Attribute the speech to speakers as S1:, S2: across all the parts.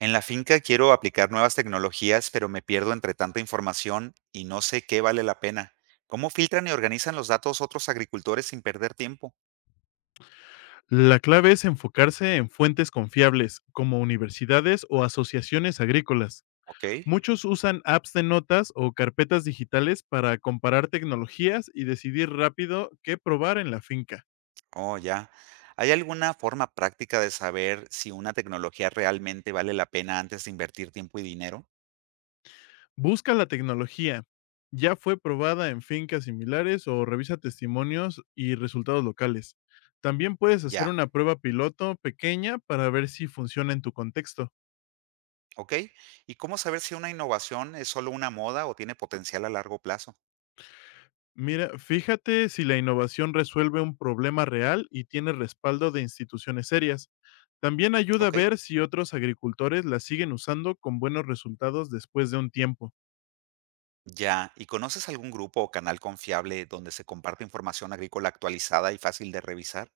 S1: En la finca quiero aplicar nuevas tecnologías, pero me pierdo entre tanta información y no sé qué vale la pena. ¿Cómo filtran y organizan los datos otros agricultores sin perder tiempo?
S2: La clave es enfocarse en fuentes confiables, como universidades o asociaciones agrícolas.
S1: Ok.
S2: Muchos usan apps de notas o carpetas digitales para comparar tecnologías y decidir rápido qué probar en la finca.
S1: Oh, ya. ¿Hay alguna forma práctica de saber si una tecnología realmente vale la pena antes de invertir tiempo y dinero?
S2: Busca la tecnología. Ya fue probada en fincas similares o revisa testimonios y resultados locales. También puedes hacer
S1: Ya.
S2: una prueba piloto pequeña para ver si funciona en tu contexto.
S1: Ok. ¿Y cómo saber si una innovación es solo una moda o tiene potencial a largo plazo?
S2: Mira, fíjate si la innovación resuelve un problema real y tiene respaldo de instituciones serias. También ayuda a
S1: Ok.
S2: ver si otros agricultores la siguen usando con buenos resultados después de un tiempo.
S1: Ya. ¿Y conoces algún grupo o canal confiable donde se comparte información agrícola actualizada y fácil de revisar?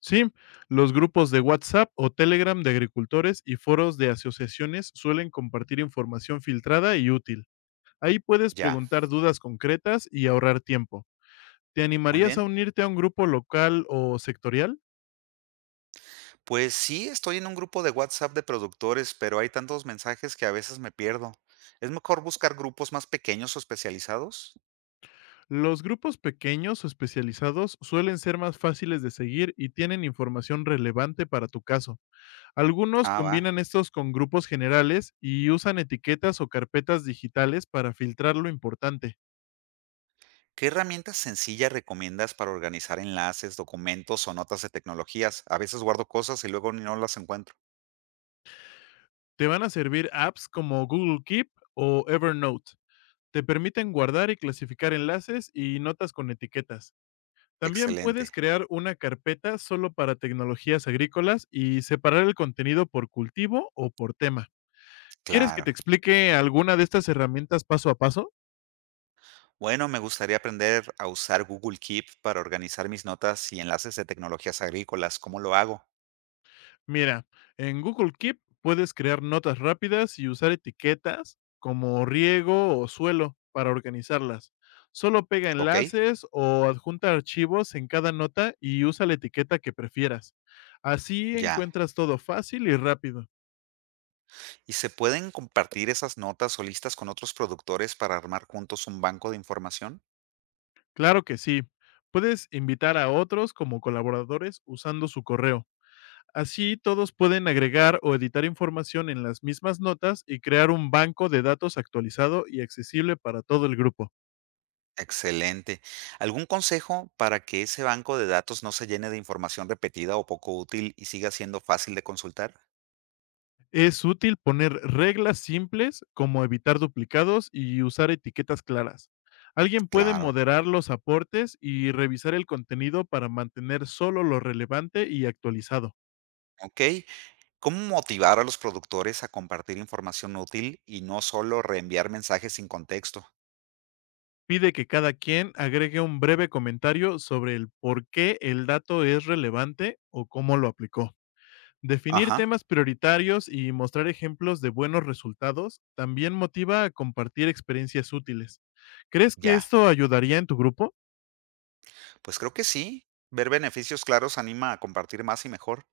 S2: Sí, los grupos de WhatsApp o Telegram de agricultores y foros de asociaciones suelen compartir información filtrada y útil. Ahí puedes
S1: Ya,
S2: preguntar dudas concretas y ahorrar tiempo. ¿Te
S1: muy
S2: animarías a
S1: bien.
S2: unirte a un grupo local o sectorial?
S1: Pues sí, estoy en un grupo de WhatsApp de productores, pero hay tantos mensajes que a veces me pierdo. ¿Es mejor buscar grupos más pequeños o especializados?
S2: Los grupos pequeños o especializados suelen ser más fáciles de seguir y tienen información relevante para tu caso. Algunos
S1: Ah, va.
S2: combinan estos con grupos generales y usan etiquetas o carpetas digitales para filtrar lo importante.
S1: ¿Qué herramientas sencillas recomiendas para organizar enlaces, documentos o notas de tecnologías? A veces guardo cosas y luego no las encuentro.
S2: Te van a servir apps como Google Keep o Evernote. Te permiten guardar y clasificar enlaces y notas con etiquetas. También puedes
S1: Excelente,
S2: crear una carpeta solo para tecnologías agrícolas y separar el contenido por cultivo o por tema. ¿Quieres que te
S1: claro.
S2: explique alguna de estas herramientas paso a paso?
S1: Bueno, me gustaría aprender a usar Google Keep para organizar mis notas y enlaces de tecnologías agrícolas. ¿Cómo lo hago?
S2: Mira, en Google Keep puedes crear notas rápidas y usar etiquetas como riego o suelo para organizarlas. Solo pega
S1: ¿Ok?
S2: enlaces o adjunta archivos en cada nota y usa la etiqueta que prefieras. Así
S1: Ya.
S2: encuentras todo fácil y rápido.
S1: ¿Y se pueden compartir esas notas o listas con otros productores para armar juntos un banco de información?
S2: Claro que sí. Puedes invitar a otros como colaboradores usando su correo. Así todos pueden agregar o editar información en las mismas notas y crear un banco de datos actualizado y accesible para todo el grupo.
S1: Excelente. ¿Algún consejo para que ese banco de datos no se llene de información repetida o poco útil y siga siendo fácil de consultar?
S2: Es útil poner reglas simples como evitar duplicados y usar etiquetas claras. Alguien puede
S1: Claro.
S2: moderar los aportes y revisar el contenido para mantener solo lo relevante y actualizado.
S1: Ok. ¿Cómo motivar a los productores a compartir información útil y no solo reenviar mensajes sin contexto?
S2: Pide que cada quien agregue un breve comentario sobre el por qué el dato es relevante o cómo lo aplicó. Definir
S1: Ajá.
S2: temas prioritarios y mostrar ejemplos de buenos resultados también motiva a compartir experiencias útiles. ¿Crees que
S1: Ya.
S2: esto ayudaría en tu grupo?
S1: Pues creo que sí. Ver beneficios claros anima a compartir más y mejor.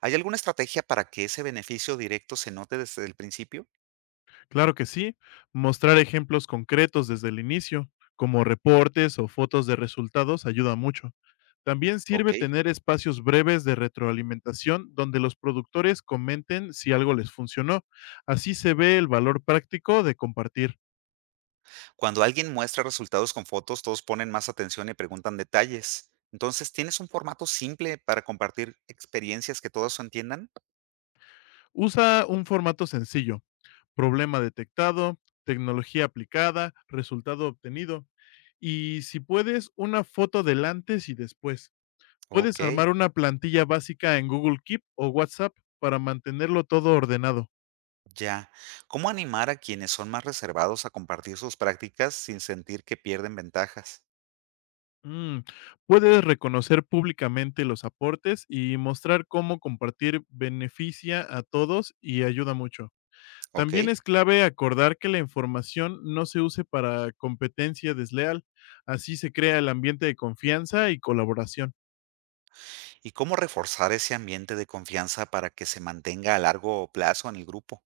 S1: ¿Hay alguna estrategia para que ese beneficio directo se note desde el principio?
S2: Claro que sí. Mostrar ejemplos concretos desde el inicio, como reportes o fotos de resultados, ayuda mucho. También
S1: Ok.
S2: sirve tener espacios breves de retroalimentación donde los productores comenten si algo les funcionó. Así se ve el valor práctico de compartir.
S1: Cuando alguien muestra resultados con fotos, todos ponen más atención y preguntan detalles. Entonces, ¿tienes un formato simple para compartir experiencias que todos entiendan?
S2: Usa un formato sencillo: problema detectado, tecnología aplicada, resultado obtenido. Y si puedes, una foto del antes y después. Puedes
S1: Ok,
S2: armar una plantilla básica en Google Keep o WhatsApp para mantenerlo todo ordenado.
S1: ya. ¿Cómo animar a quienes son más reservados a compartir sus prácticas sin sentir que pierden ventajas?
S2: Mm, Puedes reconocer públicamente los aportes y mostrar cómo compartir beneficia a todos y ayuda mucho.
S1: Ok.
S2: También es clave acordar que la información no se use para competencia desleal, así se crea el ambiente de confianza y colaboración.
S1: ¿Y cómo reforzar ese ambiente de confianza para que se mantenga a largo plazo en el grupo?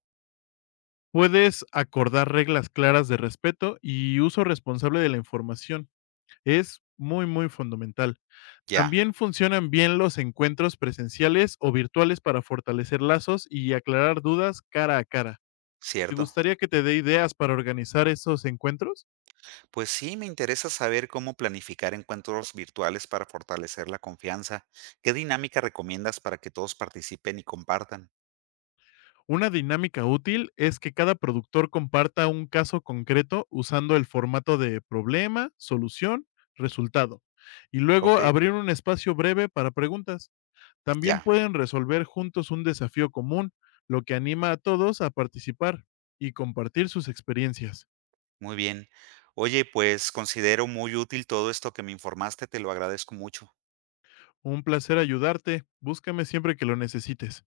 S2: Puedes acordar reglas claras de respeto y uso responsable de la información. Es muy, muy fundamental.
S1: Ya,
S2: También funcionan bien los encuentros presenciales o virtuales para fortalecer lazos y aclarar dudas cara a cara. ¿Te
S1: cierto.
S2: gustaría que te dé ideas para organizar esos encuentros?
S1: Pues sí, me interesa saber cómo planificar encuentros virtuales para fortalecer la confianza. ¿Qué dinámica recomiendas para que todos participen y compartan?
S2: Una dinámica útil es que cada productor comparta un caso concreto usando el formato de problema, solución, resultado. Y luego
S1: Ok,
S2: abrir un espacio breve para preguntas. También
S1: ya,
S2: pueden resolver juntos un desafío común, lo que anima a todos a participar y compartir sus experiencias.
S1: muy bien. Oye, pues considero muy útil todo esto que me informaste, te lo agradezco mucho.
S2: Un placer ayudarte. Búscame siempre que lo necesites.